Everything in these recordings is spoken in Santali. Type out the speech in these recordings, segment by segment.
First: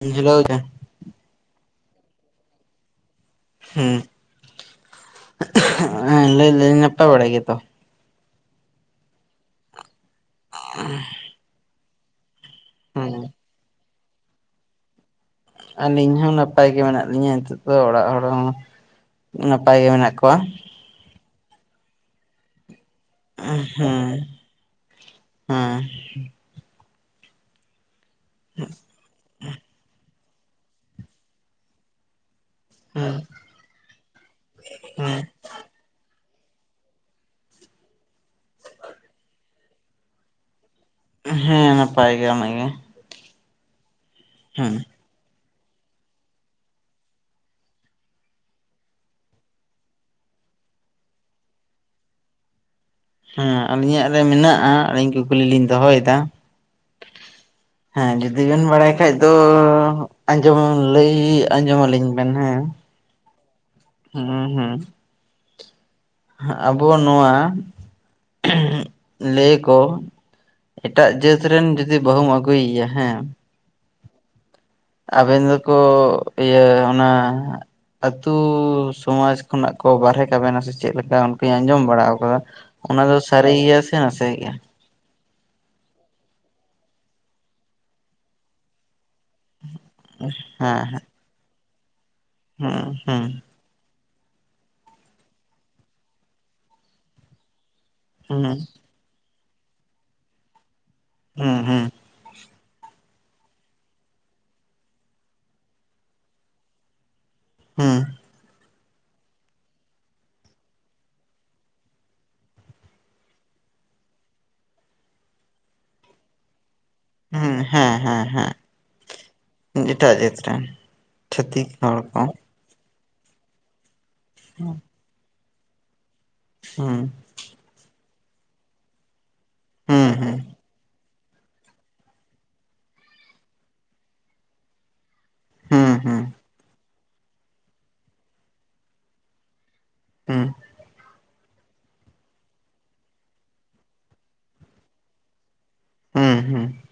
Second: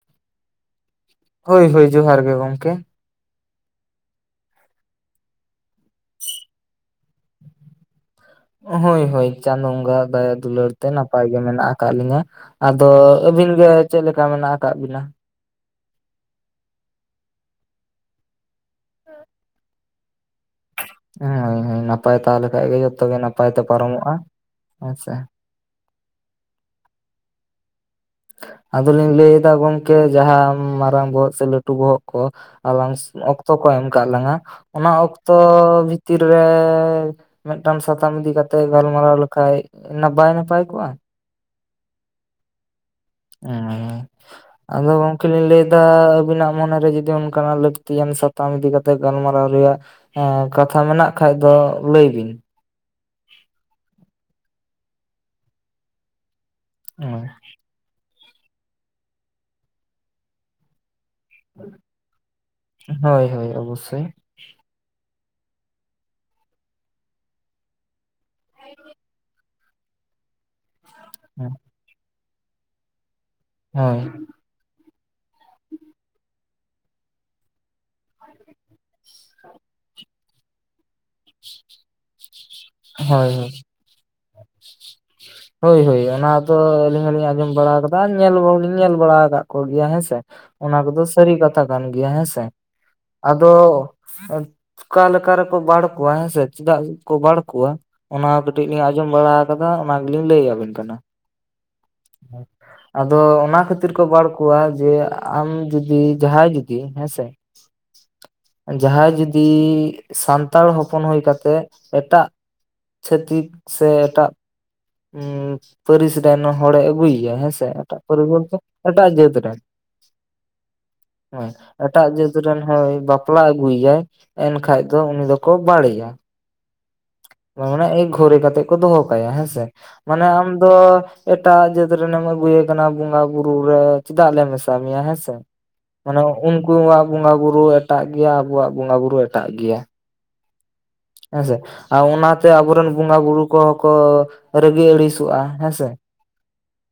ᱮᱱ ᱦᱤᱞᱳ ᱜᱮ ᱦᱳᱭ ᱦᱳᱭ ᱡᱚᱦᱟᱨ ᱜᱮ ᱜᱚᱝᱠᱮ᱾ ᱦᱩᱸ ᱦᱮᱸ ᱞᱟᱹᱭᱞᱤᱧ ᱱᱟᱯᱟᱭ ᱵᱟᱲᱟ ᱜᱮᱭᱟ ᱛᱚ᱾ ᱦᱳᱭ ᱦᱳᱭ ᱪᱟᱸᱫᱳ ᱵᱚᱸᱜᱟ ᱟᱜ ᱫᱟᱭᱟ ᱫᱩᱞᱟᱹᱲ ᱛᱮ ᱱᱟᱯᱟᱭ ᱜᱮ ᱢᱮᱱᱟᱜ ᱟᱠᱟᱫ ᱞᱤᱧᱟ᱾ ᱟᱫᱚ ᱦᱮᱸ ᱟᱹᱵᱤᱱ ᱜᱮ ᱪᱮᱫ ᱞᱮᱠᱟ ᱢᱮᱱᱟᱜ ᱟᱠᱟᱜ ᱵᱤᱱᱟ? ᱟᱹᱞᱤᱧ ᱦᱚᱸ ᱱᱟᱯᱟᱭ ᱜᱮ ᱢᱮᱱᱟᱜ ᱞᱤᱧᱟᱹ ᱱᱤᱛᱚᱜ ᱫᱚ ᱚᱲᱟᱜ ᱦᱚᱲ ᱦᱚᱸ ᱱᱟᱯᱟᱭ ᱜᱮ ᱢᱮᱱᱟᱜ ᱠᱚᱣᱟ᱾ ᱦᱳᱭ ᱦᱳᱭ ᱱᱟᱯᱟᱭ ᱛᱟᱦᱮ ᱞᱮᱠᱷᱟᱭ ᱜᱮ ᱡᱚᱛᱚ‌ ᱜᱮ ᱱᱟᱯᱟᱭ ᱛᱮ ᱯᱟᱨᱚᱢᱚᱜᱼᱟ ᱦᱮᱸ ᱦᱮᱸᱥᱮ᱾ ᱦᱮᱸ ᱟᱫᱚᱞᱤᱧ ᱞᱟᱹᱭ ᱮᱫᱟ ᱜᱚᱝᱠᱮ ᱡᱟᱦᱟᱸ ᱢᱟᱨᱟᱝ ᱵᱚᱦᱚᱜ ᱥᱮ ᱞᱟᱹᱴᱩ ᱵᱚᱦᱚᱜ ᱠᱚ ᱟᱞᱟᱝᱥ ᱚᱠᱛᱚ ᱠᱚ ᱮᱢ ᱠᱟᱜ ᱞᱟᱝ-ᱟ ᱚᱱᱟ ᱚᱠᱛᱚ ᱵᱷᱤᱛᱤᱨ ᱨᱮ ᱢᱤᱫᱴᱟᱝ ᱥᱟᱛᱟᱢ ᱤᱫᱤ ᱠᱟᱛᱮ ᱜᱟᱞᱢᱟᱨᱟᱣ ᱞᱮᱠᱷᱟᱭ ᱚᱱᱟ ᱵᱟᱭ ᱱᱟᱯᱟᱭ ᱠᱚᱜᱼᱟ᱾ ᱦᱮᱸ ᱱᱟᱯᱟᱭ ᱜᱮ ᱚᱱᱟ ᱜᱮ᱾ ᱚᱸ ᱟᱫᱚ [unintelligible] ᱠᱮ ᱞᱤᱞ ᱞᱟᱹᱭᱫᱟ ᱟᱵᱤᱱᱟᱜ ᱢᱚᱱᱮᱨᱮ ᱡᱩᱫᱤ ᱚᱱᱠᱟᱱᱟᱜ ᱞᱟᱹᱠᱛᱤᱭᱟᱱ ᱥᱟᱛᱟᱢ ᱤᱫᱤ ᱠᱟᱛᱮᱜ ᱜᱟᱞᱢᱟᱨᱟᱣ ᱨᱮᱭᱟᱜ ᱦᱚᱸ ᱠᱟᱛᱷᱟ ᱢᱮᱱᱟᱜ ᱠᱷᱟᱡ ᱫᱚ ᱞᱟᱹᱭ ᱵᱤᱱ᱾ ᱦᱮᱸ ᱟᱹᱞᱤᱧᱟᱜ ᱨᱮ ᱢᱮᱱᱟᱜᱼᱟ ᱟᱹᱞᱤᱧ ᱠᱩᱠᱞᱤ ᱞᱤᱧ ᱫᱚᱦᱚᱭᱮᱫᱟ? ᱦᱳᱭ ᱦᱮᱸ ᱡᱩᱫᱤ ᱵᱮᱱ ᱵᱟᱲᱟᱭ ᱠᱷᱟᱡ ᱫᱚ ᱟᱸᱡᱚᱢ ᱞᱟᱹᱭ ᱟᱸᱡᱚᱢ ᱟᱹᱞᱤᱧ ᱵᱮᱱ ᱦᱮᱸ᱾ ᱦᱳᱭ ᱦᱳᱭ ᱚᱵᱚᱥᱥᱳᱭ᱾ ᱦᱩᱸ ᱦᱩᱸ ᱦᱟᱸᱜ ᱟᱵᱚ ᱱᱚᱣᱟ ᱞᱟᱹᱭᱟ ᱠᱚ ᱮᱴᱟᱜ ᱡᱟᱹᱛ ᱨᱮᱱ ᱡᱩᱫᱤ ᱵᱟᱹᱦᱩᱢ ᱟᱹᱜᱩᱭᱮᱭᱟ ᱦᱮᱸ ᱾ ᱦᱳᱭ ᱾ ᱟᱵᱮᱱ ᱫᱚᱠᱚ ᱤᱭᱟᱹ ᱚᱱᱟ ᱟᱹᱛᱩ ᱥᱚᱢᱟᱡᱽ ᱠᱷᱚᱱᱟᱜ ᱠᱚ ᱵᱟᱨᱦᱮ ᱠᱟᱵᱮᱱᱟ ᱥᱮ ᱪᱮᱫ ᱞᱮᱠᱟ ᱚᱱᱠᱟᱧ ᱟᱸᱡᱚᱢ ᱵᱟᱲᱟ ᱟᱠᱟᱫᱟ ᱚᱱᱟ ᱫᱚ ᱦᱳᱭ ᱥᱟᱹᱨᱤ ᱜᱮᱭᱟ ᱥᱮ ᱱᱟᱥᱮ ᱜᱮᱭᱟ? ᱦᱤᱭ, ᱦᱳᱭ ᱚᱱᱟ ᱫᱚ ᱟᱹᱞᱤᱧ ᱦᱚᱞᱤᱧ ᱟᱸᱡᱚᱢ ᱵᱟᱲᱟ ᱟᱠᱟᱫᱟ ᱧᱮᱞ ᱦᱚᱞᱤᱧ ᱞᱤᱧ ᱧᱮᱞ ᱵᱟᱲᱟ ᱟᱠᱟᱫ ᱠᱚ ᱜᱮᱭᱟ ᱦᱮᱸ ᱥᱮ ᱾ ᱚᱱᱟ ᱦᱮᱸ ᱦᱮᱸ ᱠᱚᱫᱚ ᱥᱟᱹᱨᱤ ᱠᱟᱛᱷᱟ ᱠᱟᱱ ᱜᱮᱭᱟ ᱦᱮᱸ ᱥᱮ᱾ ᱦᱩᱸ ᱟᱫᱚ ᱦᱩᱸ ᱚᱠᱟ ᱞᱮᱠᱟ ᱨᱮᱠᱚ ᱵᱟᱲ ᱠᱚᱣᱟ ᱦᱮᱸ ᱥᱮ ᱪᱮᱫᱟᱜ ᱠᱚ ᱵᱟᱲ ᱠᱚᱣᱟ ᱚᱱᱟ ᱠᱟᱹᱴᱤᱡ ᱞᱤᱧ ᱟᱸᱡᱚᱢ ᱵᱟᱲᱟ ᱟᱠᱟᱫᱟ ᱚᱱᱟ ᱜᱮᱞᱤᱧ ᱞᱟᱹᱭ ᱟᱹᱵᱤᱱ ᱠᱟᱱᱟ ᱾ ᱦᱩᱸ, ᱦᱩᱸ ᱾ [inaudible] ᱟᱫᱚ ᱚᱱᱟ ᱠᱷᱟᱹᱛᱤᱨ ᱠᱚ ᱵᱟᱲ ᱠᱚᱣᱟ ᱡᱮ ᱟᱢ ᱡᱩᱫᱤ ᱡᱟᱦᱟᱸᱭ ᱡᱩᱫᱤ ᱦᱮᱸ ᱥᱮ - ᱦᱩᱸ ᱾ ᱡᱟᱦᱟᱸᱭ ᱡᱩᱫᱤ ᱥᱟᱱᱛᱟᱲ ᱦᱚᱯᱚᱱ ᱦᱩᱭ ᱠᱟᱛᱮᱜ ᱮᱴᱟᱜ ᱪᱷᱟᱹᱛᱤᱠ ᱥᱮ ᱮᱴᱟᱜ ᱯᱟᱹᱨᱤᱥ ᱨᱮᱱ ᱦᱚᱲᱮ ᱟᱹᱜᱩᱭᱮ ᱦᱮᱸ ᱦᱩᱸ ᱥᱮ ᱮᱴᱟᱜ ᱦᱮᱸ ᱯᱟᱹᱨᱤᱥ ᱦᱮᱸ ᱵᱚᱞᱛᱮ ᱮᱴᱟᱜ ᱡᱟᱹᱛ ᱨᱮᱱ ᱮᱴᱟᱜ ᱡᱟᱹᱛ ᱨᱮᱱ ᱦᱮᱸ ᱪᱷᱟᱹᱛᱤᱠ ᱦᱚᱲ ᱮᱴᱟᱜ ᱠᱚ ᱡᱟᱹᱛ ᱨᱮᱱ ᱦᱚᱭ ᱵᱟᱯᱞᱟ ᱟᱹᱜᱩᱭᱟᱭ ᱮᱱᱠᱷᱟᱱᱡ ᱫᱚ ᱩᱱᱤ ᱫᱚᱠᱚ ᱵᱟᱲᱮᱭᱟ᱾ ᱦᱩᱸ ᱾ ᱢᱟᱱᱮ ᱮᱠ ᱜᱷᱚᱨᱤ ᱠᱟᱛᱮᱜ ᱠᱚ ᱫᱚᱦᱚ ᱠᱟᱭᱟ ᱦᱮᱸ ᱥᱮ ᱾ ᱦᱩᱸ ᱢᱟᱱᱮ ᱦᱩᱸ ᱟᱢ ᱫᱚ ᱮᱴᱟᱜ ᱡᱟᱹᱛ ᱨᱮᱱ ᱮᱢ ᱟᱹᱜᱩᱭᱮ ᱠᱟᱱᱟ ᱵᱚᱸᱜᱟ ᱵᱩᱨᱩ ᱨᱮ ᱪᱮᱫᱟᱜ ᱞᱮ ᱢᱮᱥᱟ ᱢᱮᱭᱟ ᱦᱮᱸ ᱥᱮ ᱦᱩᱸ ᱾ ᱦᱩᱸ ᱢᱟᱱᱮ ᱩᱱᱠᱩᱣᱟᱜ ᱵᱚᱸᱜᱟ ᱵᱩᱨᱩ ᱮᱴᱟᱜ ᱜᱮᱭᱟ, ᱟᱵᱚᱣᱟᱜ ᱵᱚᱸᱜᱟ ᱵᱩᱨᱩ ᱮᱴᱟᱜ ᱜᱮᱭᱟ ᱾ ᱦᱮᱸ ᱾ ᱦᱮᱸ ᱥᱮ ᱟᱨ ᱚᱱᱟᱛᱮ ᱟᱵᱚᱨᱮᱱ ᱵᱚᱸᱜᱟ ᱵᱩᱨᱩ ᱠᱚᱦᱚᱸ ᱠᱚ ᱨᱟᱹᱜᱤ ᱟᱹᱲᱤᱥᱚᱜᱼᱟ ᱦᱮᱸ ᱥᱮ ᱾ ᱦᱮᱸ, ᱦᱮᱸ ᱾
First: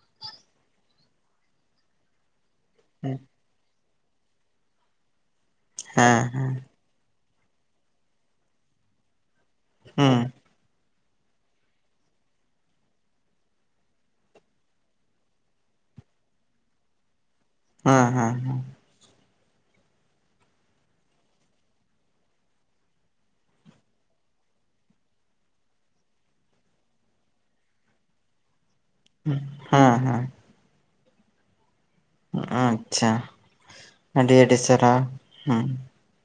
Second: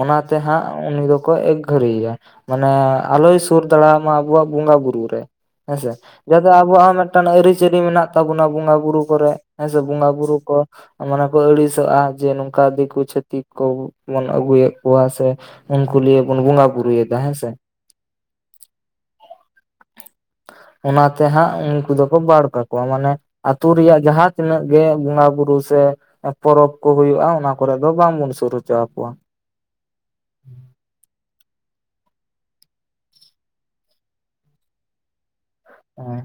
ᱚᱱᱟᱛᱮ ᱦᱟᱸᱜ ᱩᱱᱤ ᱫᱚᱠᱚ ᱮᱠᱜᱷᱟᱹᱨᱤᱭᱮᱭᱟ ᱢᱟᱱᱮ ᱦᱮᱸ ᱟᱞᱚᱭ ᱥᱩᱨ ᱫᱟᱲᱟᱵᱢᱟ ᱢᱟ, ᱟᱵᱚᱣᱟᱜ ᱵᱚᱸᱜᱟ ᱵᱩᱨᱩ ᱨᱮ ᱦᱮᱸ ᱥᱮ ᱡᱟᱛᱮ ᱦᱮᱸ ᱟᱵᱚᱣᱟᱜ ᱦᱚᱸ ᱢᱤᱫᱴᱟᱝ ᱟᱹᱨᱤᱪᱟᱞᱤ ᱢᱮᱱᱟᱜ ᱢᱮᱱᱟᱜ ᱛᱟᱵᱚᱱᱟ, ᱵᱚᱸᱜᱟ ᱵᱩᱨᱩ ᱠᱚᱨᱮ ᱦᱮᱸ ᱥᱮ ᱵᱚᱸᱜᱟ ᱦᱩᱸ ᱵᱩᱨᱩ ᱠᱚ ᱢᱟᱱᱮ ᱠᱚ ᱟᱹᱲᱤᱥᱚᱜᱼᱟ ᱡᱮ ᱱᱚᱝᱠᱟ ᱫᱤᱠᱩ ᱪᱷᱟᱹᱛᱤᱠ ᱠᱚᱵᱚᱱ ᱟᱹᱜᱩᱭᱮᱫ ᱠᱚᱣᱟ ᱥᱮ ᱾ ᱩᱱᱠᱩ ᱞᱤᱭᱮ ᱵᱚᱱ ᱵᱚᱸᱜᱟ ᱵᱩᱨᱩᱭᱮᱫᱟ ᱦᱮᱸ ᱥᱮ ᱾ ᱦᱮᱸ, ᱦᱮᱸ, ᱦᱮᱸ ᱾ ᱚᱱᱟᱛᱮ ᱦᱟᱸᱜ ᱩᱱᱠᱩ ᱫᱚᱠᱚ ᱵᱟᱲ ᱠᱟᱠᱚ ᱾ ᱢᱟᱱᱮ ᱟ ᱟᱹᱛᱩ ᱨᱮᱭᱟᱜ ᱡᱟᱦᱟᱸ ᱛᱤᱱᱟᱹᱜ ᱜᱮ ᱵᱚᱸᱜᱟ ᱵᱩᱨᱩ ᱥᱮ ᱯᱚᱨᱚᱵᱽ ᱠᱚ ᱦᱩᱭᱩᱜᱼᱟ, ᱚᱱᱟ ᱠᱚᱨᱮ ᱫᱚ ᱵᱟᱝᱵᱚᱱ ᱥᱩᱨ ᱦᱚᱪᱚ ᱟᱠᱚᱣᱟ ᱾ ᱦᱮᱸ, ᱦᱮᱸ ᱾ ᱟᱪᱪᱷᱟ ᱟᱹᱰᱤ, ᱟᱹᱰᱤ ᱥᱟᱨᱦᱟᱣ ᱦᱮᱸ ᱾ ᱦᱮᱸ ᱾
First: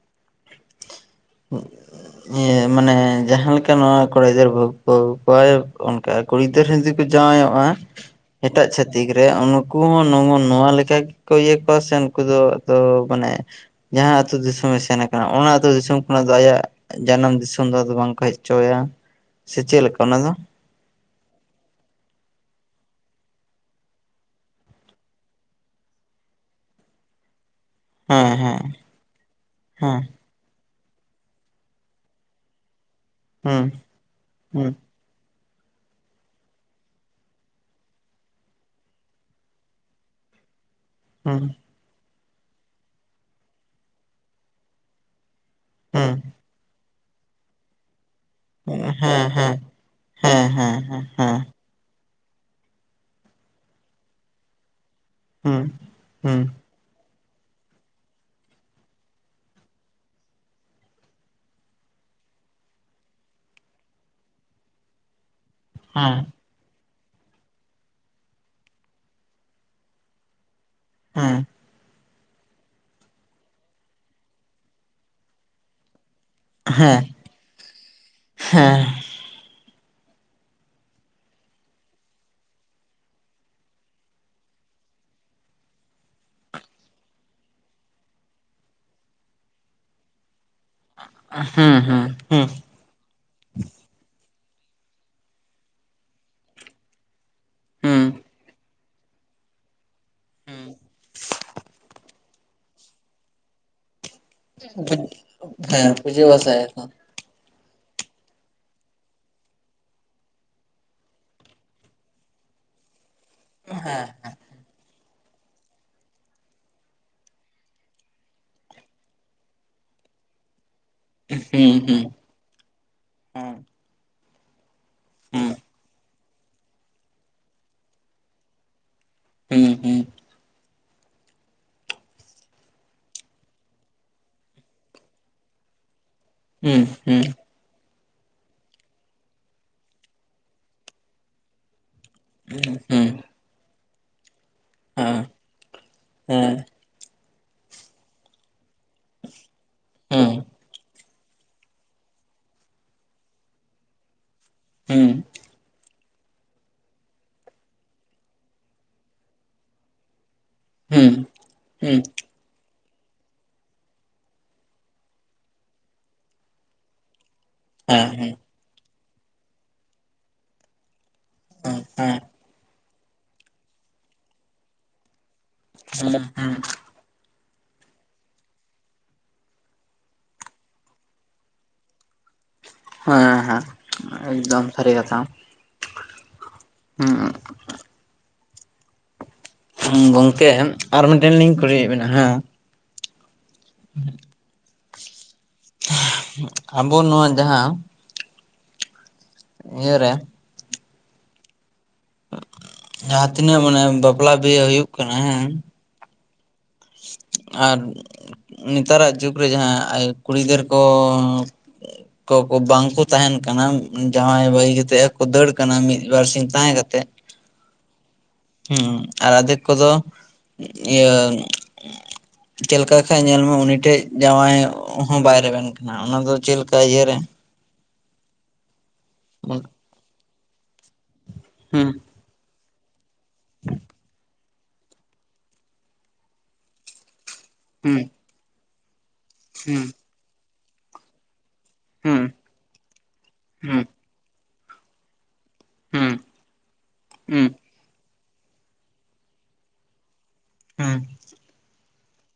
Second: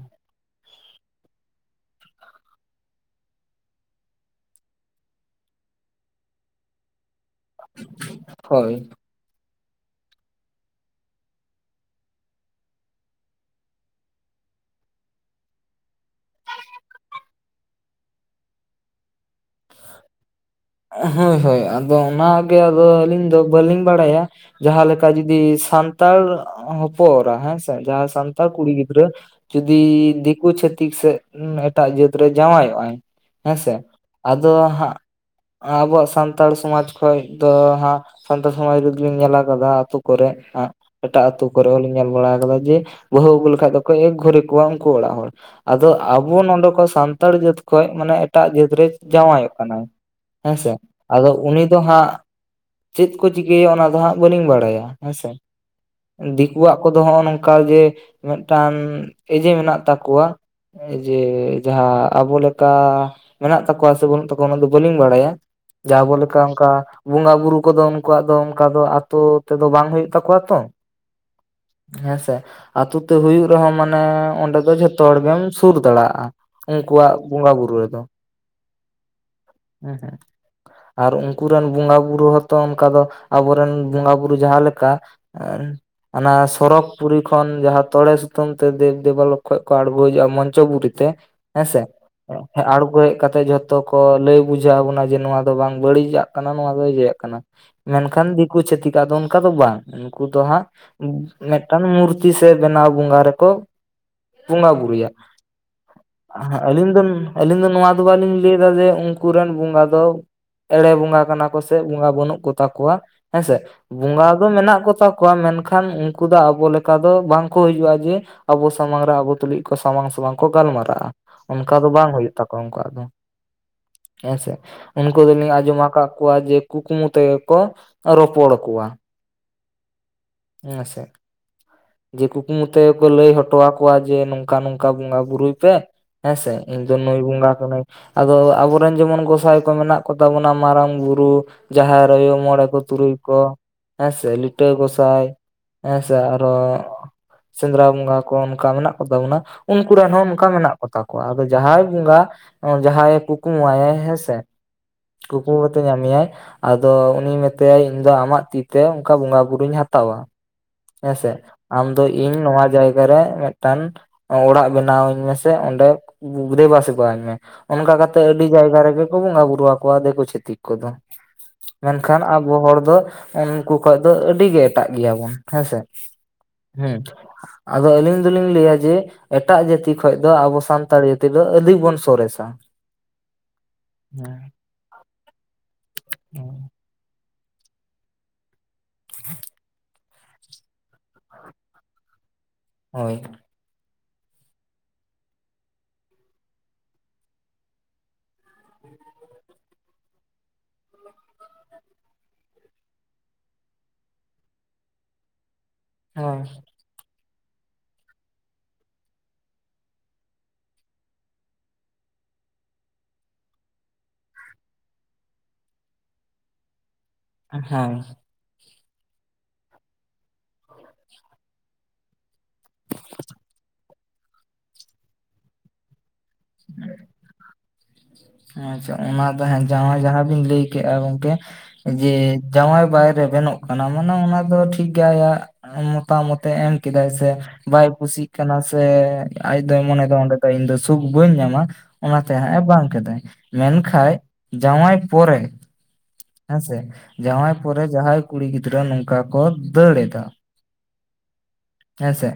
[inaudible] ᱢᱟᱱᱮ ᱡᱟᱦᱟᱸ ᱞᱮᱠᱟ ᱱᱚᱣᱟ ᱠᱚᱲᱟ ᱜᱤ ᱥᱮ ᱜᱤᱫᱟᱨ ᱵᱟᱹᱦᱩ ᱠᱚ ᱟᱜᱩᱠᱚᱣᱟ ᱚᱱᱠᱟ ᱠᱩᱲᱤ ᱜᱤᱫᱟᱹᱨ ᱡᱟᱶᱟᱭᱚᱜᱼᱟ ᱮᱴᱟᱜ ᱦᱳᱭ ᱪᱷᱟᱹᱛᱤᱠ ᱨᱮ ᱾ ᱩᱱᱩᱠᱩ ᱦᱚᱸ ᱱᱚᱣᱟ ᱞᱮᱠᱟ ᱜᱮᱠᱚ ᱤᱭᱟᱹ ᱠᱚᱣᱟ ᱥᱮ ᱱᱩᱠᱩ ᱫᱚ ᱢᱟᱱᱮ ᱡᱟᱦᱟᱸ ᱟᱹᱛᱩ ᱫᱤᱥᱚᱢ ᱮ ᱥᱮᱱ ᱟᱠᱟᱱᱟ ᱚᱱᱟ ᱟᱹᱛᱩ ᱫᱤᱥᱚᱢ ᱚᱱᱟ ᱫᱚ ᱟᱭᱟᱜ ᱡᱟᱱᱟᱢ ᱫᱤᱥᱚᱢ ᱫᱚ ᱟᱫᱚ ᱵᱟᱝ ᱠᱚ ᱦᱮᱡ ᱦᱚᱪᱚ ᱟᱭᱟ, ᱥᱮ ᱪᱮᱫ ᱞᱮᱠᱟ ᱟᱱᱟ ᱫᱚ? ᱦᱳᱭ ᱦᱳᱭ ᱟᱫᱚ ᱚᱱᱟᱜᱮ ᱟᱫᱚ ᱟᱹᱞᱤᱧ ᱫᱚ ᱵᱟᱹᱞᱤᱧ ᱵᱟᱲᱟᱭᱟ? ᱡᱟᱦᱟᱸ ᱞᱮᱠᱟ ᱡᱩᱫᱤ ᱥᱟᱱᱛᱟᱲ ᱦᱚᱯᱚᱮᱚᱨᱟ ᱦᱮᱸᱼᱼ ᱡᱟᱦᱟᱸ ᱦᱮᱸ ᱥᱟᱱᱛᱟᱲ ᱦᱮᱸ ᱠᱩᱲᱤ ᱜᱤᱫᱽᱨᱟᱹ ᱡᱫᱤ ᱦᱮᱸ ᱫᱤᱠᱩ ᱪᱷᱟᱹᱛᱤᱼᱼ ᱷᱛᱤᱠ ᱥᱮᱫ ᱮᱴᱟᱜ ᱡᱟᱹᱛ ᱨᱮ ᱡᱟᱶᱟᱭᱚᱜ ᱟᱭ ᱦᱮᱸ ᱦᱩᱸ ᱥᱮ ᱟᱫᱚ ᱦᱩᱸ ᱦᱟᱸᱜᱼᱼ ᱟᱵᱚᱣᱟᱜ ᱥᱟᱱᱛᱟᱲ ᱥᱚᱢᱟᱡᱽ ᱠᱷᱚᱡ ᱫᱚ ᱦᱟᱸᱜᱼᱼ ᱥᱟᱱᱛᱟᱲ ᱥᱚᱢᱟᱡᱽ ᱨᱮᱫᱚᱞᱤᱧ ᱧᱮᱞᱟ ᱟᱠᱟᱫᱟ ᱟᱛᱳ ᱠᱚᱨᱮ ᱦᱟᱸᱜᱼᱼ ᱮᱴᱟᱜ ᱦᱩᱸ ᱟᱹᱛᱩ ᱠᱚᱨᱮ ᱦᱚᱸᱧ ᱧᱮᱞ ᱵᱟᱲᱟ ᱠᱟᱫᱟ ᱡᱮ ᱵᱟᱹᱦᱩ ᱟᱹᱜᱩ ᱞᱮᱠᱷᱟᱡ ᱫᱚᱠᱚ ᱮᱠ ᱜᱷᱩᱨᱤ ᱠᱚᱣᱟ ᱩᱱᱠᱩ ᱚᱲᱟᱜ ᱦᱚᱲ᱾ ᱟᱫᱚ ᱦᱩᱸ ᱟᱵᱚ ᱱᱚᱰᱮ ᱠᱷᱚᱱ ᱥᱟᱱᱛᱟᱲ ᱡᱟᱹᱛ ᱠᱷᱚᱡ ᱢᱟᱱᱮ ᱮᱴᱟᱜ ᱡᱟᱹᱛ ᱦᱮᱸ ᱨᱮ ᱦᱮᱸ ᱡᱟᱶᱟᱭᱚᱜ ᱦᱮᱸ ᱠᱟᱱᱟᱭ᱾ ᱦᱮᱸ ᱦᱮᱸᱥᱮ ᱦᱮᱸ ᱟᱫᱚ ᱦᱮᱸ ᱩᱱᱤ ᱫᱚ ᱦᱟᱸᱜ ᱪᱮᱫ ᱠᱚ ᱪᱤᱠᱟᱹᱭᱟ ᱚᱱᱟ ᱫᱚ ᱦᱟᱸᱜ ᱵᱟᱹᱞᱤᱧ ᱵᱟᱲᱟᱭᱟ᱾ ᱦᱮᱸᱥᱮ ᱦᱩᱸ ᱦᱩᱸ ᱫᱤᱠᱩᱣᱟᱜ ᱠᱚᱫᱚ ᱦᱚᱜᱼᱚ ᱱᱚᱝᱠᱟ ᱡᱮᱼᱼ ᱢᱤᱫᱴᱟᱝ ᱮᱡᱮ ᱢᱮᱱᱟᱜ ᱛᱟᱠᱚᱣᱟ᱾ ᱡᱮ ᱡᱟᱦᱟᱸ ᱟᱵᱚ ᱞᱮᱠᱟ ᱢᱮᱱᱟᱜ ᱛᱟᱠᱚᱣᱟ ᱥᱮ ᱵᱟᱹᱱᱩᱜ ᱛᱟᱠᱚᱣᱟ ᱚᱱᱟ ᱫᱚ ᱵᱟᱹᱞᱤᱧ ᱵᱟᱲᱟᱭᱟ? ᱡᱟ ᱟᱵᱚ ᱦᱮᱸ ᱞᱮᱠᱟ ᱚᱱᱠᱟ᱾ ᱵᱚᱸᱜᱟ ᱵᱩᱨᱩ ᱠᱚᱫᱚ ᱩᱱᱠᱩᱣᱟᱜ ᱫᱚ ᱚᱱᱠᱟ ᱫᱚ ᱟᱛᱳ ᱛᱮᱫᱚ ᱵᱟᱝ ᱦᱩᱭᱩᱜ ᱛᱟᱠᱚᱣᱟ ᱛᱚ, ᱦᱮᱸᱻ ᱦᱮᱸᱥᱮ ᱟᱛᱳ ᱛᱮ ᱦᱩᱭᱩᱜ ᱨᱮᱦᱚᱸ ᱢᱟᱱᱮ ᱚᱸᱰᱮ ᱫᱚ ᱡᱷᱚᱛᱚ ᱦᱚᱲ ᱜᱮᱢ ᱥᱩᱨ ᱫᱟᱲᱮᱭᱟᱜᱼᱟ᱾ ᱦᱮᱸ ᱩᱱᱠᱩᱣᱟᱜ ᱵᱚᱸᱜᱟ ᱵᱩᱨᱩ ᱨᱮᱫᱚ ᱦᱮᱸ ᱦᱮᱸ ᱟᱨ ᱩᱱᱠᱳ ᱨᱮᱱ ᱵᱚᱸᱜᱟ ᱵᱩᱨᱩ ᱦᱚᱸᱛᱚ ᱚᱱᱠᱟ ᱫᱚ ᱟᱵᱚᱨᱮᱱ ᱵᱚᱸᱜᱟ ᱵᱩᱨᱩ ᱡᱟᱦᱟᱸᱮ ᱞᱮᱠᱟᱼᱼ ᱟᱨᱼᱼ ᱚᱱᱟ ᱥᱚᱨᱚᱠ ᱯᱩᱨᱤ ᱠᱷᱚᱱ ᱡᱟᱦᱟᱸ ᱛᱚᱲᱮ ᱥᱩᱛᱟᱹᱢ ᱛᱮ ᱫᱮᱵ ᱫᱮᱵᱟᱞᱚᱠ ᱠᱷᱚᱡ ᱠᱚ ᱟᱬᱜᱳ ᱦᱤᱡᱼᱟ ᱢᱚᱸᱡᱽᱼᱼ ᱪᱷᱚᱠ ᱜᱩᱴᱤᱛᱮ ᱦᱮᱸ ᱦᱮᱸᱥᱮ ᱦᱩᱸ ᱦᱩᱸ ᱟᱬᱜᱚ ᱦᱮᱡ ᱠᱟᱛᱮ ᱡᱷᱚᱛᱚ ᱠᱚ ᱞᱟᱹᱭ ᱵᱩᱡᱷᱟᱹᱣ ᱟᱵᱚᱱᱟ᱾ ᱡᱮ ᱱᱚᱣᱟ ᱫᱚ ᱵᱟᱝ ᱵᱟᱹᱲᱤᱡᱟᱜ ᱠᱟᱱᱟ ᱱᱚᱣᱟ ᱫᱚ ᱡᱮᱭᱟᱜ ᱠᱟᱱᱟ, ᱦᱩᱸ ᱢᱮᱱᱠᱷᱟᱱ ᱫᱤᱠᱩ ᱪᱷᱟᱹᱛᱤᱠᱟᱜ ᱫᱚ ᱚᱱᱠᱟ ᱫᱚ ᱵᱟᱝ᱾ ᱱᱩᱠᱩ ᱫᱚ ᱦᱟᱸᱜ ᱦᱩᱸ ᱢᱤᱫᱴᱟᱝ ᱢᱩᱨᱛᱤ ᱥᱮ ᱵᱮᱱᱟᱣ ᱵᱚᱸᱜᱟ ᱨᱮᱠᱚᱼᱼ ᱵᱚᱸᱜᱟ ᱵᱩᱨᱩᱭᱟ᱾ ᱦᱮᱸ ᱯᱩᱡᱟᱹ ᱵᱟᱥᱟᱭᱟ ᱟᱹᱞᱤᱧ ᱠᱚ ᱨᱮᱱᱼᱼ ᱟᱞᱤᱧ ᱫᱚ ᱱᱚᱣᱟ ᱫᱚ ᱵᱟᱞᱤᱧ ᱞᱟᱹᱭ ᱮᱫᱟ ᱡᱮ ᱩᱱᱠᱩ ᱨᱮᱱ ᱵᱚᱸᱜᱟᱼᱼ ᱫᱚ ᱮᱲᱮ ᱵᱚᱸᱜᱟ ᱠᱟᱱᱟ ᱠᱚ ᱥᱮ ᱵᱚᱸᱜᱟ ᱵᱟᱹᱱᱩᱜ ᱠᱚᱛᱟ ᱠᱚᱣᱟ᱾ ᱦᱮᱸᱥᱮ ᱵᱚᱸᱜᱟ ᱫᱚ ᱢᱮᱱᱟᱜ ᱠᱚᱛᱟ ᱣᱟ ᱢᱮᱱᱠᱷᱟᱱ ᱩᱱᱠᱩ ᱫᱚ ᱟᱵᱚ ᱞᱮᱠᱟ ᱫᱚ ᱵᱟᱝ ᱠᱚ ᱦᱤᱡᱩᱜᱼᱟ ᱡᱮᱼᱼ ᱟᱵᱚ ᱥᱟᱢᱟᱝ ᱨᱮ ᱟᱵᱩ ᱛᱩᱞᱩᱡ ᱠᱚ ᱥᱟᱢᱟᱝ ᱥᱟᱢᱟᱝ ᱠᱚ ᱜᱟᱞᱢᱟᱨᱟᱜᱼᱟ᱾ ᱦᱩᱸ ᱚᱱᱠᱟ ᱫᱚ ᱦᱩᱸ ᱵᱟᱝ ᱦᱩᱭᱩᱜ ᱛᱟᱠᱚᱣᱟ ᱩᱱᱠᱩᱣᱟᱜ ᱫᱚ ᱦᱩᱸ ᱦᱮᱸ ᱥᱮ᱾ ᱩᱱᱠᱩ ᱫᱚᱞᱤᱧ ᱟᱸᱡᱚᱢ ᱟᱠᱟᱫ ᱠᱚᱣᱟ ᱡᱮ ᱠᱩᱠᱢᱩ ᱛᱮᱜᱮ ᱠᱚ ᱨᱚᱯᱚᱲ ᱠᱚᱣᱟ᱾ ᱦᱩᱸ ᱦᱩᱸ ᱦᱮᱸᱥᱮ ᱡᱮ ᱠᱩᱠᱢᱩ ᱛᱮ ᱠᱚ ᱞᱟᱹᱭ ᱦᱚᱴᱚᱣᱟ ᱠᱚᱣᱟ ᱡᱮ ᱱᱚᱝᱠᱟ ᱱᱚᱝᱠᱟ ᱵᱚᱸᱜᱟ ᱵᱩᱨᱩᱭ ᱯᱮ᱾ ᱦᱮᱸ ᱥᱮ ᱦᱩᱸ ᱤᱧ ᱦᱩᱸ ᱫᱚ ᱦᱩᱸ ᱱᱩᱭ ᱵᱚᱸᱜᱟ ᱠᱟᱹᱱᱟᱹᱧ ᱟᱫᱚ ᱟᱵᱚᱨᱮᱱ ᱡᱮᱢᱚᱱ ᱜᱚᱸ ᱡᱟᱦᱟᱭ ᱠᱚ ᱢᱮᱱᱟᱜ ᱠᱚᱛᱟ ᱵᱚᱱᱟ ᱢᱟᱨᱟᱝ ᱵᱩᱨᱩ, ᱡᱟᱦᱮᱨ ᱟᱭᱳ, ᱦᱮᱸ ᱦᱮᱸ ᱢᱚᱬᱮ ᱦᱩᱸ ᱠᱚ ᱦᱩᱸ ᱛᱩᱨᱩᱭ ᱠᱚ᱾ ᱦᱮᱸᱥᱮ ᱞᱤᱴᱟᱹ ᱜᱚᱸᱥᱟᱭ ᱦᱮᱸᱥᱮ ᱟᱨᱚᱼᱼ ᱦᱩᱸ ᱦᱩᱸ ᱦᱮᱸ ᱥᱮᱸᱫᱽᱨᱟ ᱵᱚᱸᱜᱟ ᱠᱚ ᱚᱱᱠᱟ ᱢᱮᱱᱟᱜ ᱠᱚᱛᱟ ᱵᱚᱱᱟ, ᱩᱱᱠᱩ ᱨᱮᱱ ᱦᱚᱸ ᱦᱮᱸ ᱚᱱᱠᱟ ᱢᱮᱱᱟᱜ ᱠᱚᱛᱟᱼᱼ ᱠᱚᱣᱟ ᱟᱫᱚ ᱡᱟᱦᱟᱸᱭ ᱵᱚᱸᱜᱟ ᱡᱟᱦᱟᱸᱭᱮ ᱠᱩᱠᱢᱩᱟᱭ ᱦᱮᱸ ᱥᱮ ᱦᱩᱸ ᱠᱩᱠᱢᱩ ᱠᱟᱛᱮ ᱧᱟᱢᱮᱭᱟᱭ᱾ ᱟᱫᱚ ᱩᱱᱤ ᱢᱮᱛᱟᱭᱟ ᱤᱧᱫᱚ ᱟᱢᱟᱜ ᱛᱤᱛᱮ ᱚᱱᱠᱟ ᱵᱚᱸᱜᱟ ᱵᱩᱨᱩᱧ ᱦᱟᱛᱟᱣᱟ᱾ ᱦᱮᱸ ᱦᱮᱸᱥᱮ ᱟᱢ ᱫᱚ ᱤᱧ ᱱᱚᱣᱟ ᱡᱟᱭᱜᱟ ᱨᱮ ᱢᱤᱫᱴᱟᱝᱼᱼ ᱚᱲᱟᱜ ᱵᱮᱱᱟᱣ ᱟᱹᱧ ᱢᱮᱥᱮ ᱚᱸᱰᱮ ᱜᱩᱫᱮᱵᱟᱥᱮᱵᱟᱧ ᱢᱮ᱾ ᱚᱱᱠᱟ ᱠᱟᱛᱮᱜ ᱟᱹᱰᱤ ᱡᱟᱭᱜᱟ ᱨᱮᱜᱮ ᱠᱚ ᱵᱚᱸᱜᱟ ᱵᱩᱨᱩ ᱟᱠᱚᱣᱟ ᱫᱤᱠᱩ ᱪᱷᱟᱹᱛᱤᱠ ᱠᱚᱫᱚ ᱢᱮᱱ ᱠᱷᱟᱱᱼᱼ ᱟᱵᱚ ᱦᱚᱲ ᱫᱚ ᱩᱱᱠᱩ ᱠᱷᱚᱡ ᱫᱚ ᱟᱹᱰᱤ ᱜᱮ ᱮᱴᱟᱜ ᱜᱮᱭᱟ ᱵᱚᱱ᱾ ᱦᱮᱸᱥᱮ ᱦᱮᱸ ᱦᱮᱸ ᱦᱩᱸ, ᱟᱫᱚ ᱟᱹᱞᱤᱧ ᱫᱚᱞᱤᱧ ᱞᱟᱹᱭᱟ ᱡᱮ ᱮᱴᱟᱜ ᱡᱟᱹᱛᱤ ᱠᱷᱚᱡ ᱫᱚ ᱟᱵᱚ ᱥᱟᱱᱛᱟᱲ ᱡᱟᱹᱛᱤ ᱫᱚ ᱟᱹᱫᱤᱵᱚᱱ ᱥᱚᱨᱮᱥᱟ᱾ ᱦᱮᱸ ᱦᱮᱸ ᱮᱠᱫᱚᱢ ᱥᱟᱹᱨᱤ ᱠᱟᱛᱷᱟ ᱦᱩᱸ [unintelligible] [unintelligible] ᱜᱚᱝᱠᱮ ᱟᱨ ᱢᱤᱫᱴᱮᱱ ᱞᱤᱧ ᱠᱩᱞᱤᱭᱮᱫ ᱵᱮᱱᱟ ᱦᱮᱸ ᱦᱳᱭ [unintelligible] ᱟᱵᱚ ᱱᱚᱣᱟ ᱡᱟᱦᱟᱸ [unintelligible] ᱤᱭᱟᱹ ᱨᱮ ᱡᱟᱦᱟᱸ ᱛᱤᱱᱟᱹᱜ ᱢᱮᱱᱟ ᱵᱟᱯᱞᱟ ᱵᱤᱦᱟᱹ ᱦᱩᱭᱩᱜ ᱠᱟᱱᱟ ᱦᱮᱸ [unintelligible] ᱟᱨ ᱱᱮᱛᱟᱨᱟᱜ ᱡᱩᱜᱽ ᱨᱮ ᱡᱟᱦᱟᱸ ᱟᱭᱳ, ᱠᱩᱲᱤ ᱜᱤᱫᱟᱹᱨ ᱠᱚ ᱠᱚᱠᱚ ᱵᱟᱝᱠᱚ ᱛᱟᱦᱮᱸᱱ ᱠᱟᱱᱟ, ᱡᱟᱸᱶᱟᱭ ᱵᱟᱹᱜᱤ ᱠᱟᱛᱮ ᱦᱚᱸᱠᱚ ᱫᱟᱹᱲ ᱠᱟᱱᱟ ᱢᱤᱫᱵᱟᱨ ᱥᱤᱧ ᱛᱟᱦᱮᱸ ᱠᱟᱛᱮ [unintelligible] ᱦᱩᱸ ᱟᱨ ᱟᱫᱷᱮᱠ ᱠᱚᱫᱚ ᱤᱭᱟᱹ ᱪᱮᱫᱞᱮᱠᱟ ᱠᱷᱟᱡ ᱧᱮᱞ ᱢᱮ ᱩᱱᱤ ᱴᱷᱮᱡ ᱡᱟᱶᱟᱭᱚᱜ ᱦᱚᱸ ᱵᱟᱭ ᱨᱮᱵᱮᱱ ᱠᱟᱱᱟ ᱚᱱᱟ ᱫᱚ ᱪᱮᱫ ᱞᱮᱠᱟ ᱤᱭᱟᱹᱨᱮ ᱟᱪᱷᱟ ᱚᱱᱟ ᱛᱮ ᱦᱩᱸ [unintelligible] ᱡᱟᱶᱟᱭ ᱡᱟᱦᱟᱸ ᱵᱤᱱ ᱞᱟᱹᱭ ᱠᱮᱫᱼᱟ ᱜᱚᱝᱠᱮ ᱦᱩᱸ ᱡᱮ ᱡᱟᱶᱟᱭ ᱵᱟᱭ ᱨᱮᱵᱮᱱᱚᱜ ᱠᱟᱱᱟ ᱢᱟᱱᱮ ᱚᱱᱟ ᱫᱚ ᱴᱷᱤᱠ ᱜᱮᱭᱟ ᱟᱭᱟᱜ ᱢᱚᱛᱟᱢᱚᱛᱮ ᱮᱢ ᱠᱮᱫᱟᱭ ᱥᱮ ᱵᱟᱭ ᱦᱩᱸ ᱠᱩᱥᱤᱜ ᱠᱟᱱᱟ ᱥᱮ ᱟᱡ ᱫᱚᱭ ᱢᱚᱱᱮ ᱫᱚ ᱚᱸᱰᱮ ᱫᱚ ᱤᱧ ᱫᱚ ᱥᱩᱠ ᱵᱟᱹᱧ ᱧᱟᱢᱟ ᱦᱩᱸ ᱚᱱᱟᱛᱮ ᱦᱟᱸᱜ ᱮ ᱵᱟᱝ ᱠᱮᱫᱟᱭ, ᱢᱮᱱᱠᱷᱟᱱ [unintelligible] ᱡᱟᱶᱟᱭ ᱯᱚᱨᱮ ᱦᱩᱸ ᱦᱮᱸᱥᱮ ᱦᱩᱸ ᱡᱟᱶᱟᱭ ᱯᱚᱨᱮ ᱡᱟᱦᱟᱸᱭ ᱠᱩᱲᱤ ᱜᱤᱫᱽᱨᱟᱹ ᱱᱚᱝᱠᱟ ᱠᱚ ᱫᱟᱹᱲ ᱮᱫᱟ ᱾ ᱦᱩ ᱦᱮᱸᱥᱮ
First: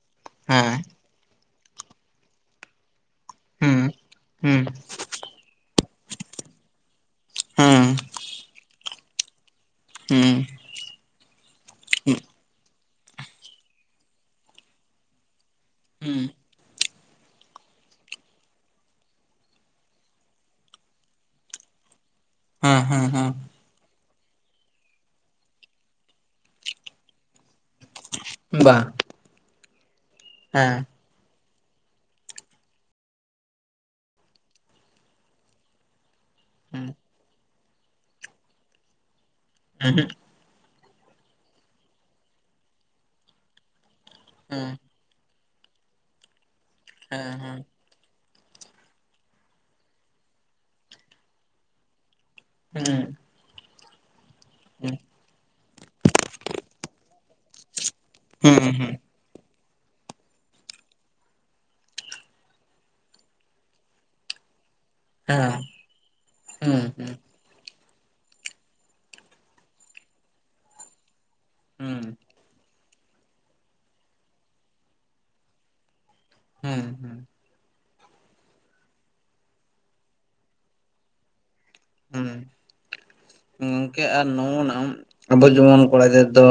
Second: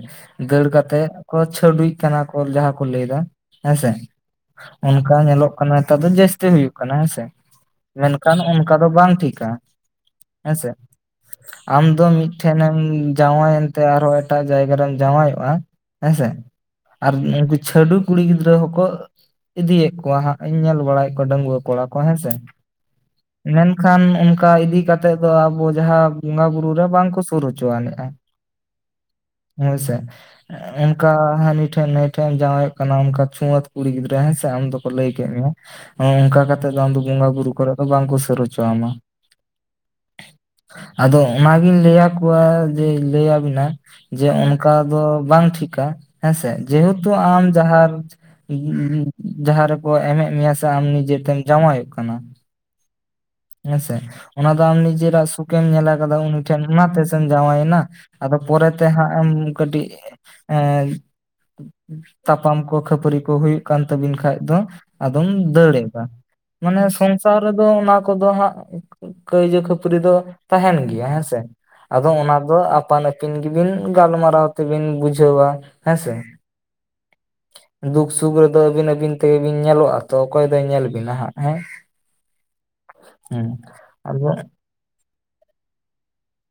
ᱫᱟᱹᱲ ᱠᱟᱛᱮᱜ ᱠᱚ ᱪᱷᱟᱹᱰᱩᱭ ᱠᱟᱱᱟ ᱠᱚ ᱡᱟᱦᱟᱸ ᱠᱚ ᱞᱟᱹᱭᱫᱟ ᱾ ᱦᱩᱸ ᱦᱮᱸᱥᱮ ᱦᱩᱸ ᱚᱱᱠᱟ ᱧᱮᱞᱚᱜ ᱠᱟᱱᱟ ᱱᱮᱛᱟᱨ ᱫᱚ ᱡᱟᱹᱥᱛᱤ ᱦᱩᱭᱩᱜ ᱠᱟᱱᱟ ᱦᱮᱸ ᱥᱮ? ᱦᱮᱸ ᱢᱮᱱᱠᱷᱟᱱ ᱚᱱᱠᱟ ᱫᱚ ᱵᱟᱝ ᱴᱷᱤᱠᱟ ᱦᱩ [unintelligible] ᱟᱢ ᱫᱚ ᱢᱤᱫᱴᱷᱮᱱᱮᱢ ᱡᱟᱶᱟᱭᱮᱱᱛᱮ ᱟᱨᱦᱚᱸ ᱮᱴᱟᱜ ᱡᱟᱭᱜᱟ ᱨᱮᱢ ᱡᱟᱶᱟᱭᱚᱜᱼᱟ ᱦᱮᱸ ᱦᱩᱸ ᱥᱮ ᱟᱨ ᱩᱱᱠᱩ ᱪᱷᱟᱹᱰᱩ ᱠᱩᱲᱤ ᱜᱤᱫᱽᱨᱟᱹ ᱦᱚᱠᱚ ᱤᱫᱤᱭᱮᱫ ᱠᱚᱣᱟ ᱦᱟᱸᱜ ‌᱾ ᱤᱧ ᱧᱮᱞ ᱵᱟᱲᱟᱭᱮᱫ ᱠᱚᱣᱟ ᱰᱟᱺᱜᱩᱣᱟᱹ ᱠᱚᱲᱟ ᱠᱚ ᱦᱮᱸ ᱥᱮ ᱾ ᱦᱮᱸ ᱦᱮᱸ ᱦᱮᱸ ᱾ ᱢᱮᱱᱠᱷᱟᱱ ᱚᱱᱠᱟ ᱤᱫᱤ ᱠᱟᱛᱮᱜ ᱫᱚ ᱟᱵᱚ ᱡᱟᱦᱟᱸ ᱵᱚᱸᱜᱟ ᱵᱩᱨᱩ ᱨᱮ ᱵᱟᱝ ᱠᱩ ᱥᱩᱨ ᱦᱚᱪᱚ ᱟᱱᱤᱡᱼᱟ ᱵᱟᱝ ᱦᱮᱥᱮ ᱦᱮᱸ ᱚᱱᱠᱟ ᱦᱟᱹᱱᱤ ᱴᱷᱮᱱ ᱱᱟᱭ ᱴᱷᱮᱱ ᱮᱢ ᱡᱟᱶᱟᱭᱚᱜ ᱠᱟᱱᱟ ᱚᱱᱠᱟ ᱪᱷᱩᱭᱟᱹᱛ ᱠᱩᱲᱤ ᱜᱤᱫᱽᱨᱟᱹ ᱦᱮᱸᱮ ᱟᱢ ᱫᱚᱠᱚ ᱞᱟᱹᱭ ᱠᱮᱫ ᱢᱮᱭᱟ ᱱᱚᱜ ᱚᱱᱠᱟ ᱠᱟᱛᱮᱜ ᱫᱚ ᱦᱩᱸ ᱟᱢᱫᱚ ᱵᱚᱸᱜᱟ ᱵᱩᱨᱩ ᱠᱚᱨᱮ ᱫᱚ ᱵᱟᱝᱠᱚ ᱥᱟᱹᱨ ᱦᱚᱪᱚ ᱟᱢᱟ ᱾ ᱩᱦᱩᱜ ᱾ ᱟᱫᱚ ᱚᱱᱟᱜᱤᱧ ᱞᱟᱹᱭᱟᱠᱚᱣᱟ ᱡᱮ ᱞᱟᱹᱭᱟᱵᱤᱱᱟ ᱡᱮ ᱦᱩᱸ ᱚᱱᱠᱟ ᱫᱚ ᱵᱟᱝ ᱴᱷᱤᱠᱟ ᱦᱮᱸᱥᱮ ᱡᱮᱦᱮᱛᱩ ᱦᱮᱸ ᱟᱢ ᱦᱮᱸ ᱡᱟᱦᱟᱸ [unintelligible] ᱡᱟᱦᱟᱸ ᱨᱮᱠᱚ ᱮᱢᱮᱫ ᱢᱮᱭᱟ ᱥᱮ ᱟᱢ ᱱᱤᱡᱮᱛᱮᱢ ᱡᱟᱶᱟᱭᱚᱜ ᱠᱟᱱᱟ [unintelligible] ᱦᱮᱸ ᱥᱮ, ᱚᱱᱟ ᱫᱚ ᱟᱢ ᱱᱤᱡᱮᱨᱟᱜ ᱥᱩᱠᱮᱢ ᱧᱮᱞᱟᱠᱟᱫᱟ ᱩᱱᱤ ᱴᱷᱮᱱ ᱚᱱᱟᱛᱮ ᱥᱮᱢ ᱡᱟᱶᱟᱭᱮᱱᱟ ᱾ ᱟᱫᱚ ᱦᱩᱸ ᱯᱚᱨᱮᱛᱮ ᱦᱟᱸᱜ ᱮᱢ ᱠᱟᱹᱴᱤᱡ, ᱮᱸᱻ ᱛᱟᱯᱟᱢ ᱠᱚ ᱠᱷᱟᱹᱯᱟᱹᱨᱤ ᱠᱚ ᱦᱩᱭᱩᱜ ᱠᱟᱱ ᱛᱟᱵᱤᱱ ᱠᱷᱟᱡ ᱫᱚ, ᱟᱫᱚᱢ ᱦᱮᱸ ᱫᱟᱹᱲ ᱮᱫᱟ, ᱦᱩᱸ ᱢᱟᱱᱮ ᱦᱩᱸ ᱥᱚᱝᱥᱟᱨ ᱨᱮᱫᱚ ᱚᱱᱟ ᱠᱚᱫᱚ ᱦᱟᱸᱜ, ᱠᱟᱹᱭᱡᱩ ᱠᱷᱟᱹᱯᱟᱹᱨᱤ ᱫᱚ ᱛᱟᱦᱮᱸᱱ ᱜᱮᱭᱟ ᱦᱮᱸ ᱥᱮ ᱾ ᱦᱩᱸ ᱟᱫᱚ ᱚᱱᱟ ᱫᱚ ᱟᱯᱟᱱ ᱟᱹ ᱯᱤᱱ ᱜᱮ ᱵᱤᱱ ᱜᱟᱞᱢᱟᱨᱟᱣ ᱛᱮᱵᱤᱱ ᱵᱩᱡᱷᱟᱹᱣᱟ ᱦᱮᱸ ᱥᱮ ᱾ ᱦᱩᱸ ᱦᱩᱸ ᱾ ᱫᱩᱠ ᱥᱩᱠ ᱨᱮᱫᱚ ᱟᱹᱵᱤᱱ ᱟᱹᱵᱤᱱ ᱛᱮᱜᱮ ᱵᱤᱱ ᱧᱮᱞᱚᱜᱼᱟ ᱛᱚ ᱚᱠᱚᱭ ᱫᱚᱭ ᱧᱮᱞ ᱵᱤᱱᱟ ᱦᱟᱸᱜ ᱦᱮᱸ ᱾ ᱦᱩᱸ, ᱜᱚᱝᱠᱮ ᱟᱨ ᱟᱫᱚ ᱱᱚᱜ-ᱱᱟᱢ ᱟᱵᱚ ᱡᱮᱢᱚᱱ ᱠᱚᱲᱟ ᱜᱤᱫᱨᱟᱹ ᱫᱚ,